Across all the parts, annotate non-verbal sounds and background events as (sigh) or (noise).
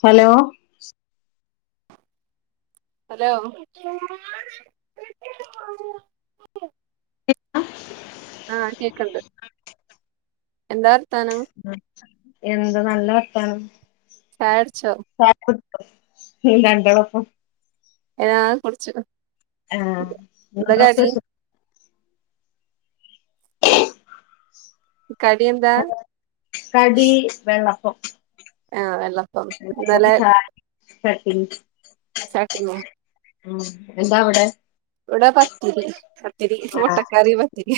Hello hello ആഹ് കേക്കിണ്ട് എന്താ വർത്താനം എന്ത് നല്ല വർത്താനം ചായുടിച്ചോ (unintelligible) ഞങ്ങളപ്പം ഏഹ് ആണ് കുടിച്ചു ആഹ് എന്താ കടി (unintelligible) കടിയെന്താ കടി വെള്ളപ്പം ആഹ് വെള്ളപ്പം ഇപ്പം ഇന്നലെ (unintelligible) (unintelligible) (unintelligible) ഉം എന്താ അവിടെ ഇവിടെ പത്തിരി പത്തിരി ആഹ് മുട്ടക്കറി പത്തിരി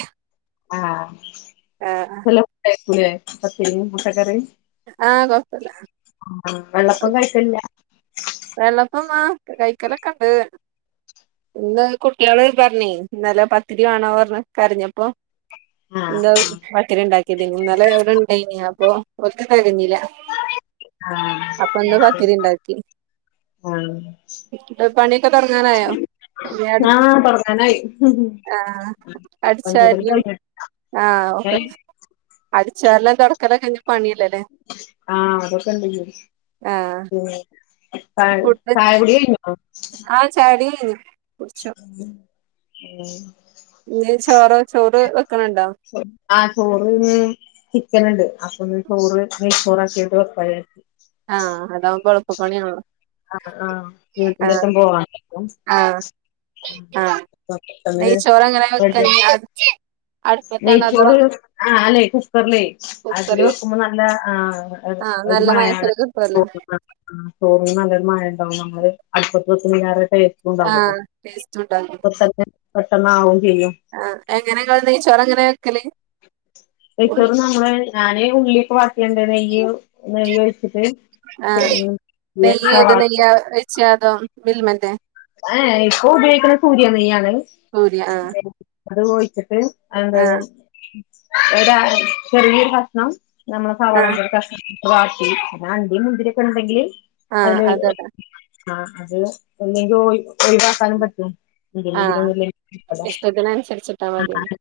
ആഹ് ആഹ് (unintelligible) പത്തിരി മുട്ടക്കറി ആഹ് കൊഴപ്പില്ല ആ വെള്ളപ്പം കഴിക്കലില്ല വെള്ളപ്പം ആ കൈക്കലൊക്കെ ഇണ്ട് ഇന്ന് കുട്ടികള് പറഞ്ഞേ ഇന്നല പത്തിരി വേണന്ന് പറഞ്ഞ് കരഞ്ഞപ്പോ ആഹ് എന്താ പത്തിരി ഇണ്ടാക്കി (unintelligible) ഇന്നലെ ഇവിടെ ഇണ്ടായിനി അപ്പ ഒന്നും തികഞ്ഞില്ല ആഹ് ആഹ് പണീക്കെ തുടങ്ങാനായോ പി ആഹ് തൊടങ്ങാനായി ആഹ് അപ്പം ചൂടൽ അടിച്ചാരലും കഴിഞ്ഞ് ആഹ് ഒക്കെ ഏഹ് അടിച്ച് വാരലും തൊടക്കലൊക്കെ ഇനി പണിയില്ലേ ആഹ് അതൊക്കെ ഇണ്ട് ല്ലേ ആഹ് ഉം ചാ ചായുടി കഴിഞ്ഞോ ആഹ ശാരീ ഉ (inaudible) ഇ ചോറോ ചോറ് വെക്കണണ്ടോ ആ ചോറ്ന്ന് ചിക്കന ഉണ്ട് അപ്പൊ ന ചോറ് നെയ് ചോറക്കിയിട്ട് കൊറ ആഹ് അതാവ എളുപ്പ പണിയാണല്ലോ ആ ആഹ വീട്ടിലൊക്കും പോവാ ആഹ് ആഹ് അങ്ങെ നെയ്ച്ചോറ് എങ്ങനെ വെക്ക നെയ് അടുപ്പത്താണോ അതോ ചോറ് അല്ലേ കുക്കറിലേ അതില് കുക്കറില് വെക്കുമ്പോ നല്ല ആ ആഹ് ഒരു നല്ല മഴയാണ് മയത്തില് കിട്ടുവല്ലോ പോകുന്നത് ആ ചോറിന് നല്ലരു മയം ഉണ്ടാവും നമ്മള് അടുപ്പത് (unintelligible) ണ്ടാവല്ല ആഹ് ടേസ്റ്റ് ഉണ്ടാകും പ പെട്ടണ ആയും ചെയ്യും ആ എങ്ങനെങ്ങൾ നെയ്ച്ചോറെ എങ്ങനെ വെക്കലേ തച്ചോറ് നമ്മള് ഞാന് ഉള്ളിക്ക് ബാക്കിയണ്ട ഈ നെയ് ഒഴിച്ചിട്ട് അല്ലാ ഇത് ശാദോം ബിൽമറ്റ ഏ ഇപ്പൊ ഉപയോഗിക്കണ സൂര്യ നെയ്യാണ് സൂര്യ ആഹ് അത് ചഴിച്ചിട്ട് എന്ത ആഹ് ഒരു ചെറിയൊരു കക്ഷണം നമ്മള് ആഹ് സവാളച കഷ്ട്ട്റ്റി പിെ അണ്ടിയ മുന്തിരിൊക്കെ ഉണ്ടെങ്കില് ആഹ് അതി അതോടാ ആ അത് എന്തെങ്കും പറ്റും മുതി ആഹ് ഇഷ്ടത്തിനനുസരിച്ചിട്ടാ മതി (unintelligible)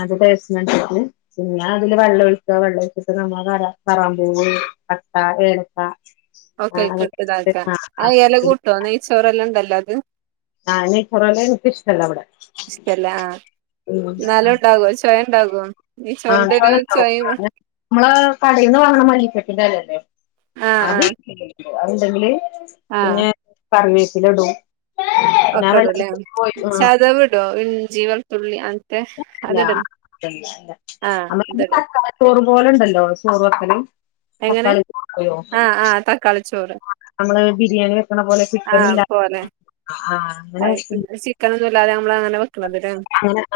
അത്സട്ടില് (inaudible) പിന്നെ അതില് വെള്ളം ഒഴിക്കുക വെള്ളം ഒഴിച്ചിട്ട് നമ്മൾ ക കറാൻ പോ കട്ട ഏലക്ക ഓക്കെ ആഹ് അതൊക്കെ ഇട്ടിട്ട് കിട്ടതാക്കാം ആഹ് ആ ആഹ് ഇല പിന്നെ കൂട്ടോ നെയ്ച്ചോറെല്ലാം ഉണ്ടഢണല്ലോ അത് ആ ഇ കൊറല്ല എനിക് ഇഷ്ഠം ആല്ല അവിടെ ഇഷ്ടല്ല ചവയ ഉണ്ടാകുവോ ന ചന്തരു ചവയ (inaudible) നമ്മള് കടയിൽന്ന് വാങ്ങണ മലട്ടന്റെല്ലേല്ലേ ആഹ് അത് ആഹ് അത്ണ്ടെങ്കില് ആഹ് പിന്നെ കറിവേപ്പില ഇടും പിന്നെ അക്കടല്ലെ വെള്ളത്തി പോയി ആഹ് സദവിട ഇൻ ജീവൽത്തുുള്ളി അത്തെ ല്ല അതല്ലല്ല ആഹ് അതിട നമ്മ ചോറ് പോലെ ഉണ്ടല്ലോ ചോറ വക്കൽ എങ്ങനെ സക്കളോ ആഹ് ആഹ് തക്കാളി ചോറ് നമ്മള് ബിരിയാണി വെക്കണ പോലെ ചിക്കൻ ഇല്ല ആഹ ആ ചിക്കൻ ഒന്നും ഇല്ലാതെ നമ്മൾ എങ്ങനെയ വയ്ക്കുന്നത്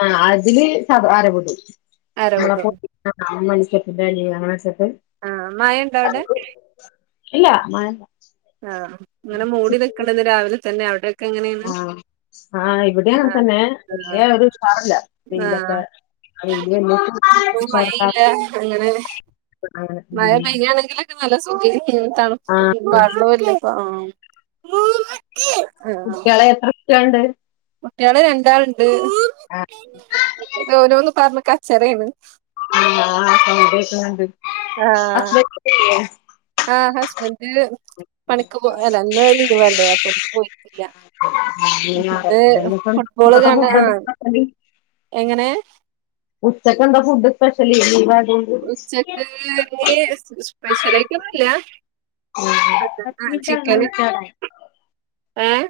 ആ അതില് സ ആരപടും അരവിടും നമ്മളപ്പ ആഹ് അമ്മണിച്ചപ്പ ഇത അങ്ങനെച്ചപ്പ ആഹ മായ ഉണ്ടോ അവിടെ ഇല്ല മല്ല ആഹ് അങ്ങനെ മൂടി നിക്കണ്ടന്ന് രാവിലെ തന്നെ അവിടെ ആഹ ആഹ് ഇവിടൊണ് ആഹ് തന്നെ വലിയ ആഹ് ഒരു പാറില്ല ആഹ് വയിലൊക്കെ അവ ഇപ്പൊ സർക്കാർ മഴയില്ല അങ്ങനെ ആ ഉ മഴ പെയ്യാണെങ്കിലൊക്കെ നല്ല സുഖി തണു വെള്ളല്ല കുട്ടികളെ എത്ര ഇഷണ്ട് കുട്ടികള് രണ്ടാളുണ്ട് ഓനോന്ന് പറഞ്ഞ കച്ചറാണ് ആ സൗണ്ട് കേക്കണ്ട് ഹസ്ബൻഡ് ഇല്ലേ ആ് ഹസ്ബൻഡ് പണക്ക് പോ അന്ന് ലീവ് അല്ലേ പോയിട്ടില്ല ഇല്ലേ ഇന്ന് അത് ഞായറാഴ്ച തന്നെ ഇപ്പം ഫുട്ബോള് ഇന്നത്തെ കണ്ട ഫുഡ് ആ എന്താ സ്പെഷ്യല് എങ്ങനെ ഉച്ചക്ക് എന്താ ഫുഡ് സ്പെഷ്യല ഉച്ചക്ക്െ സ്പെഷ്യലായിട്ട് ഒന്നുംല്ല (unintelligible) ഏഹ്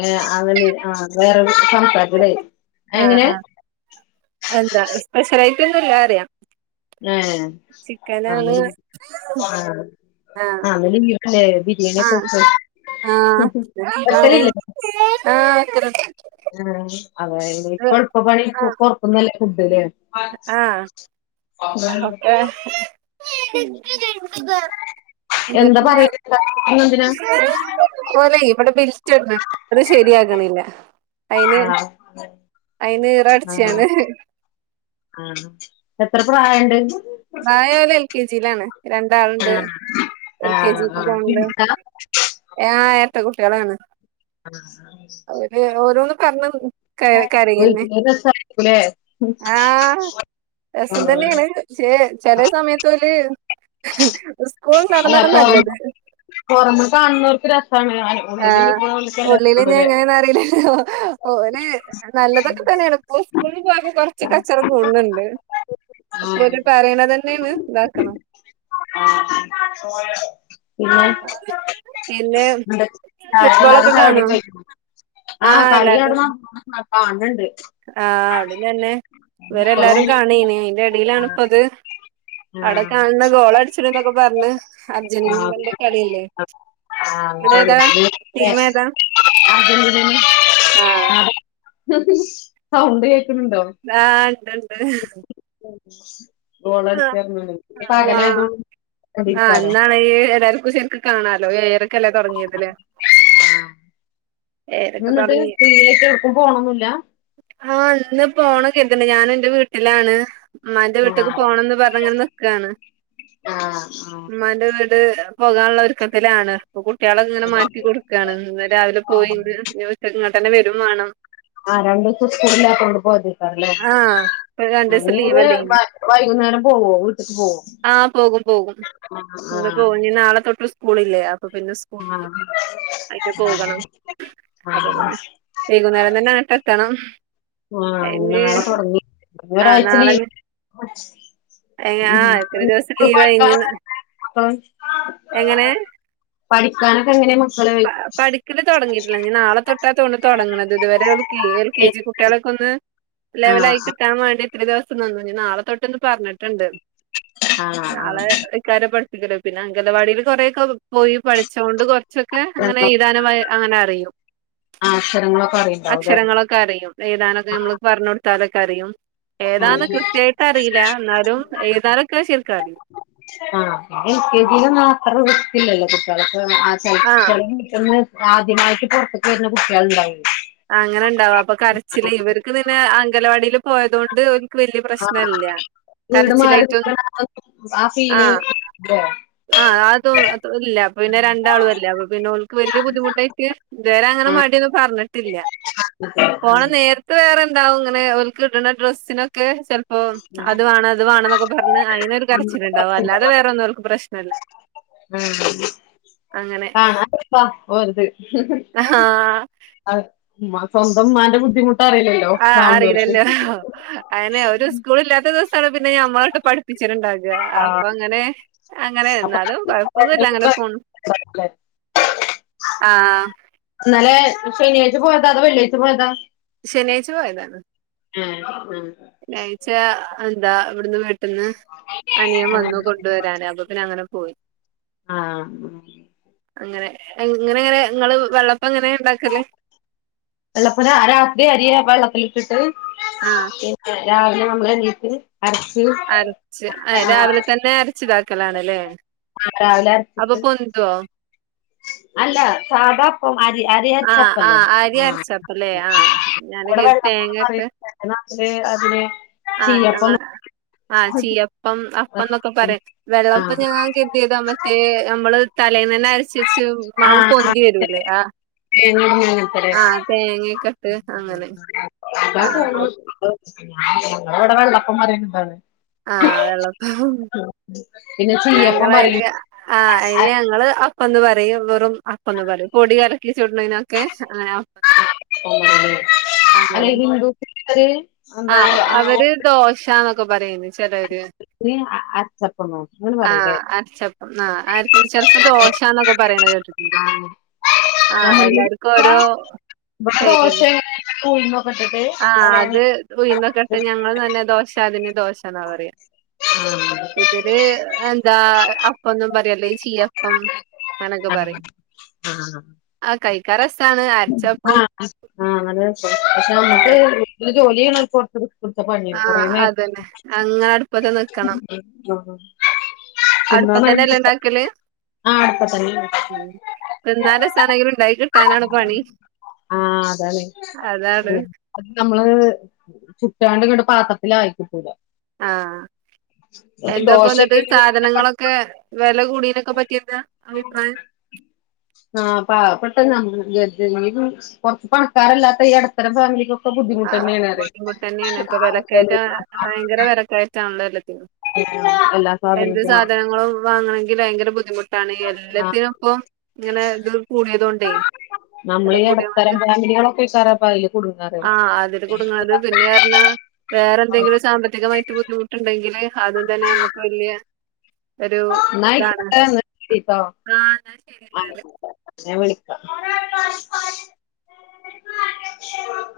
ഏഹ് അതലെ ആ (inaudible) സംസാരത്തില്ലേ ആഹ് ആഹ് എന്താ സ്പെഷ്യലായിട്ട് ഒന്നല്ല അറിയാ ഏഹ് അവല് (inaudible) ആഹ് അവലെ വീട്ടിലെ വീ എങ്ങനെ ആഹ് പോക്ക് ആഹ് ഉം ഉം എന്താണ് എതലില്ലേ ആഹ് എതലൊക്കണ്ട് ആഹ് അതായത് ഇപ്പ എളുപ്പ പണി പുറത്തുനിന്ന് അല്ല ഫൂഡ് ല്ലേ ആഹ് ഒക്കെ എന്ന പിന്നെ എന്താ പറയ എന്തിനാ ഓലെ ഇവിടെ ബിൽറ്റ് ഇട്ണ്ണ് ണ്ട് അത് ശെരിയാക്കണില്ല അയിന് ആഹ് അയിന് ആഹ് ഇറടിചാണ് ആഹ് എത്ര പ്രായണ്ട് പ്രായം ഓല് എൽ കെ ജി ലാണ് രണ്ടാളുണ്ട് ആഹ് എൽ കെ ആഹ് ജിക്ക് ആഹ് പോൺ ണ്ട് പിടിക്കാ ആഹ് എരട്ട കുട്ടികളാണ് ആ (inaudible) ഏഹ് ഓരോന്ന് പറഞ്ഞ് ക കരയന്നെ വീട്ടില് രസായിരിക്കൂലേ ആ ആ രസം തന്നെയാണ് പക്ഷെ ചെില സമയത്ത് ഓല് സ്കൂൾ ണ്ടാവ്ണതാ നല്ലത് പൊറമേ കാണുന്നവർക്ക് രസമാണ് ഞാനും ആഹ് ഉള്ളില് ഞ്ഞ് എങ്ങനെന്ന് അറിയില്ലോ ഓല് നല്ലതൊക്കെ തന്നെയാണ് പ്പൊ സ്കൂളിൽ പോയപ്പൊ കൊറച്ച് കച്ചറ കൂട്ണ് ണ്ട് ഒര് പറിണ തന്നെ ണ് ഇതാക്കണം ആഹ് ആ പിന്നെ ന്റെ എല്ലാരും ഫുട്ബോളൊക്കെ കാണോ ചായകുടിം കഴിഞ്ഞോ ആ ആഹ് കളി അവ്ട്ന്ന് കാൻണ്ട് ആഹ് അവിടിം തന്നെ മക്കളും ഇവരെല്ലാരും കാണേനു അതിന്റെ ഇടയിലാണ്പ്പ ത് അവിടെ കാണുന്ന ഗോള അടിച്ചു ന്നൊക്കെ പറഞ് അർജന്റീനന്റെ കളില്ലേ ആഹ് ആ (inaudible) സൗണ്ട് കേക്കുണ് ണ്ടോ? ആഹ് ഉണ്ട്ണ്ട് ഗോൾള്ളട്ടിചാ റഞ്ഞങ്ങാണ്ട് പകലായതുകൊണ്ട് കണ്ട് രിക്കലോ ഏഹ് എല്ലാക്കും ശരിക്ക് കാണാലോ ഏയരക്കല്ലേ തൊടങ്ങിയത് ല്ലെ ഇന്ന് ന്ന്ട്ട് ഫീ ആയിട്ട് എവ്ട്ക്കും പോണന്നുല്ല ആഹ് ഇന്ന് പോണംകര്ത്ണ്ട് ഞാൻ എന്റെ വീട്ടിലാണ് അമ്മാന്റെ വീട്ടക്ക് ആഹ് പോണന്ന് പറഞ്ങ്ങനെ നിക്കാണ് ആഹ് ആഹ് ഉമ്മാന്റെ വീട് പോകാനുള്ള ക്കത്തിലാണ് അപ്പൊ കുട്ട്യാളെക്കെങ്ങനെ മാറ്റി കൊടുക്കയാണ് ഇന്ന് രാവിലെ പോയി ന്ന് ച്ചക്ക് ഇങ്ങ്ട്ടെന്നെ വരും വാണം ആഹ് രണ്ടു ദിവസം സ്കൂള്ലാത്തോണ്ട് പോയ ത്തേകാരം ലെ ആഹ് ഇപ്പൊ രണ്ടീസം അങ്ങ് വ ലീവല്ലേനി വൈകുന്നേരം പോവോ വീട്ടക്ക് പോവും ആഹ് പോകും പോകും ഇന്ന് പോകും ഇനി നാളെ തൊട്ട് സ്കൂളല്ലേ അപ്പൊ പിന്നെ സ് ക്ക് ആഹ് ആയിട്ട് പോകണം അപ്പൊ ആഹ് തന്നെ വൈകുന്നേരം ആഹ് തന്നെങ്ങട്ട് എത്തണം ആഹ് അയിന് നാളെ തുടങ്ങി ആഹ് ഒരാഴ്ച നാളെ ലീവ് ഇനി ഏഹ് ഉം ആഹ് ഇത്ര (unintelligible) ദിവസം ലീവാ പഠിക്കാനൊക്കെ ഇനി എങ്ങനെ മങ്ങള് എങ്ങനെ പഠിക്കാനൊക്കെ എങ്ങനെ മക്കള് പഠിക്കല് തൊടങ്ങിയിട്ടില്ല നി നാളെ തൊട്ടാത്തൊന്നുണു തുടങ്ങണത് ഇതുവരെ ഓല്കെയ് എൽ കെ ജി കുട്ടികളെക്കെ ഒന്ന് ആഹ് ലെവലായി കിട്ടാൻ വേണ്ടി ഇത്ര ദിവസം നിന്നു ഇനി നാളെ തൊട്ട്ന്ന് പറഞ്ഞിട്ടുണ്ട് ആഹ് ആഹ് നാളെ ക്കാരം പഠിപ്പിക്കല് പിന്നെ അങ്കലവാടിൽ കൊറേക്കെ പോയി പഠിച്ച കൊണ്ട് കുറച്ചൊക്കെ അങ്ങനെ ആഹ് എഴുതാനും വ അങ്ങനെ അറിയും വിവരങ്ങളൊക്കെ അറിണ്ടാവുല്ലേ അക്ഷരങ്ങളൊക്കെ അറിയും എയിതാനൊക്കെ നമ്മള് പറഞ്ഞ് കൊടുത്ത അതൊക്കെ അറിയും എയ്താനൊക്കെ കൃത്യ വായിട്ട് അറിയില്ല എന്ന ട്ടും ഏയുതാനൊക്കെ ശെർക്കറിയും ആഹ് എൽ കെ ജി യിലൊന്നും അത്ര റിസ്കില്ലല്ലോ കുട്ടികൾക്ക് ആഹ് (unintelligible) ആദ്യമായിട്ട് പുറത്തൊക്കെ വരുന്ന കുട്ടികൾ ഉണ്ടായി ആഹ് അങ്ങനണ്ടാവും അപ്പൊ കരച്ചില് ഇവർക്ക് പിന്നെ അങ്കന വാടിയിൽ പോയത് കൊണ്ട് ഒര് ർക്ക് വലിയ ആ പ്രശ്നല്ല്യ വീട് മാറി കരച്ചിലായിട്ടൊ നിക്കണ ആ ഫീല് ആഹ് (unintelligible) ആഹ് അതുല്ല പിന്നെ രണ്ടാളും അല്ല പിന്നെഓൾക്ക് വല്ലിയ ബുദ്ധിമുട്ടായിട്ട് ഇതുവരെ അങ്ങനെ ആഹ് മടിയൊന്നും പറഞ്ഞിട്ടില്ല (unintelligible) പോണ നേരത്ത് വേറെ എന്താവും ഇങ്ങനെ ഓൽക്ക് ഇടുന്ന ഡ്രസ്സിനൊക്കെ ചെൽ ഓ അത് വേണം ഇത് വേണന്നൊക്കെ പറഞ്ഞ് അയിനൊരു കരച്ചിലുണ്ടാവും അല്ലാതെ വേറെ ഒന്നോർക്ക് പ്രശ് ആഹ് അങ്ങനെ കാണാം പ്പ ഓരിത് ആഹ് അഹ് ഉമ്മ സ്വന്തം ഉമ്മാന്റെ ബുദ്ധിമുട്ട് അറിയില്ലേ ആഹ് അറിയില്ലല്ലോ അങ്ങനെ ഒരു സ്കൂളില്ലാത്ത ദിവസം അവള് പിന്നെ നമ്മളുവായിട്ട് പഠി പ്പിച്ചിട്ടുണ്ടാവില്ല ആ, അപ്പൊ അങ്ങനെ അങ്ങനെ അപ്പൊ എന്നാലും കൊഴപ്പൊന്നുംല്ല അങ്ങനെ പോന്നു (unintelligible) ആഹ് ഇന്നലെ ശനിയാഴ്ച്ച പോയതാ അതോ വെള്ളിയാഴ്ച പോയതാ ശനിയാഴ്ച പോയതാണ് ഉം ഉം വ്യാഴാഴ്ച്ച എന്താ ഇവിടുന്ന് വെ ട്ടന്ന് അനിയൻ വന്നു ആഹ് കൊണ്ടുവരാന് അപ്പ പിന്ന അങ്ങന പോയി. ആഹ് അങ്ങനെ എങ്ങനെണ് നിങ്ങള് വെള്ളപ്പ എങ്ങനെയ ഉണ്ടാക്കല്. വെള്ളപ്പന രാത്രി അരിയ വെള്ളത്തിലിട്ടിട്ട് ആഹ് പിന്നെ രാവിലെ നമ്മളെണീറ്റ് അരച്ച് അരച്ച് ആഹ് രാവിലെ തന്നെ അരച്ചിതാക്കലാണല്ലേ ആഹ് രാവിലെ അരച്ചിട്ട് ഇതോ അല്ല സാദാ അരി ആഹ് അരിച്ചപ്പല്ലേ ആഹ് അരി ആഹ് അരച്ചപ്പല്ലേ ആഹ് ഞാന് ഇവിടെ കരുതി വെള്ളപ്പോന്നും തേങ്ങ ഇട്ട് പറയും എന്റെ നാട്ടില് അതിന് ചിലമ്പ് (unintelligible) ആ ചീയപ്പം അപ്പന്നൊക്കെ പറയും വെള്ളപ്പം ആഹ് ഞാൻ കിട്ടിയത (unintelligible) നമ്മള് തലേന്ന് തന്നെ അരച്ച് വെച്ച് മാവ് ആഹ് പൊന്തി വരൂല്ലേ ആഹ് (unintelligible) ആഹ് തേങ്ങക്കെയിട്ട് അങ്ങനെ ആഹ് (unintelligible) ആഹ് വെള്ളപ്പം പിന്ന ഞങ്ങളതിന് ആ അതിന് ഞങ്ങള് അപ്പന്ന് പറയും വെറും അപ്പൊന്ന് പറയും പൊടി ഇറക്കി ചുടണതിനൊക്കെ അങ്ങന അരപ്പം പറയും അല്ലെ അങ്ങനെ ഹിന്ദുസിലൊരു എന്തോ ആഹ് അവര് ഓണത്തിന് ദോശന്നൊക്കെ പറയുന്നു ചിലര് (unintelligible) ചപ്പന്നൊ (unintelligible) ആഹ് അരച്ചപ്പം ആ ചെലപ്പോ ദോശന്നൊക്കെ പറയുന്നത് കേട്ടിട്ടുണ്ട് ആഹ് ആഹ് എല്ലാർക്കും ഓരോ ബടെ ശൈലിയല്ലേ ദോശേണ് (unintelligible) ഉഴുന്നും ഒക്കെട്ടിട്ട് ഉയ്ന്നൊക്കിട്ട് ഞങ്ങൾ തന്നെ ദോശാ അതിന് ദോശാന്നാ പറയാ ആഹ് ഇതിര് എന്താ അപ്പന്നും പറയും അല്ലേല് ചീയപ്പം. അങ്ങനൊക്കെ ആഹ് പറയും ആഹ് ആഹ് ആഹ് കഴിക്കാ രസാണ് അരച്ചപ്പും ആഹ് ആഹ് നല്ല രസാ പക്ഷെ നമ്മുക്ക് ആഹ് വീട്ടില് ജോലി ചെയ്യുന്നവർക്ക് (unintelligible) കൊടുത്തപ്പണിയെ കൊറേ നേരം അങ്ങാട് (inaudible) അടുപ്പത്തന്നെല്ലേ തിന്നോനായില്ല ഇണ്ടാക്കല് ആഹ് അട്പ്പത്താ തിന്നാൻ രസാണെങ്കിലും ഉണ്ടാക്കി കിട്ടാനാണ് പണി ആഹ് അതാണ് അതാണ് അതന്നെ അത് നമ്മള് ചുട്ടാണ്ട് ഇങ്ങട് പാത്രത്തില് ആയിക്കിട്ടൂല ആഹ് എന്താപ്പോ ന്നട്ട് ദോശയൊക്കെയാണെന്നുണ്ടെങ്കി സാധനങ്ങളൊ ക്കെ വെല കൂടീനൊക്കെ പറ്റിയെന്താ അഭിപ്രായം ആഹ് പാവപ്പെട്ട നമ്മ ഗതി ഈ ഒരു കുറച്ച് പണക്കാരല്ലാത്ത ഈ എട ത്തരം ഫാമിലികൊക്കെ ആഹ് ബുദ്ധിമുട്ടന്നെണ് ബുദ്ധിമുട്ടെന്നെയാണ് ഇപ്പൊ വെലക്കയറ്റ ഭയങ്കര വെലക്കയ റ്റാണല്ലോ എല്ലത്തിനും ആഹ് എല്ലാ സാധനത്തിനും വാങ്ങണങ്കിൽ ഭയങ്കര ബുദ്ധിമുട്ടാണ് ആഹ് എല്ലാത്തിനും ഇപ്പൊ ഇങ്ങനെ ഇത് കൂടിയത് കൊണ്ടേ നമ്മൾ ഈ എടത്തരം ഫാമിലികളൊക്കെക്കാരം ഇപ്പൊയില് ആഹ് അതില് കുടുങ്ങ്ണത് പിന്നെർഞ്ഞ വേറെ എന്തെങ്കിലും സാമ്പത്തികമായിട്ട് ബുദ്ധിമുട്ടുണ്ടെങ്കില് ആദ്യം തന്നെ നമ്മുക്ക് വലിയ ഒരു ന്നാ ആയിക്കോട്ടെ ന്നാ ശെരി ട്ടോ ആ എന്നാ ശരി എന്നാല് ഞാൻ വിളിക്കാ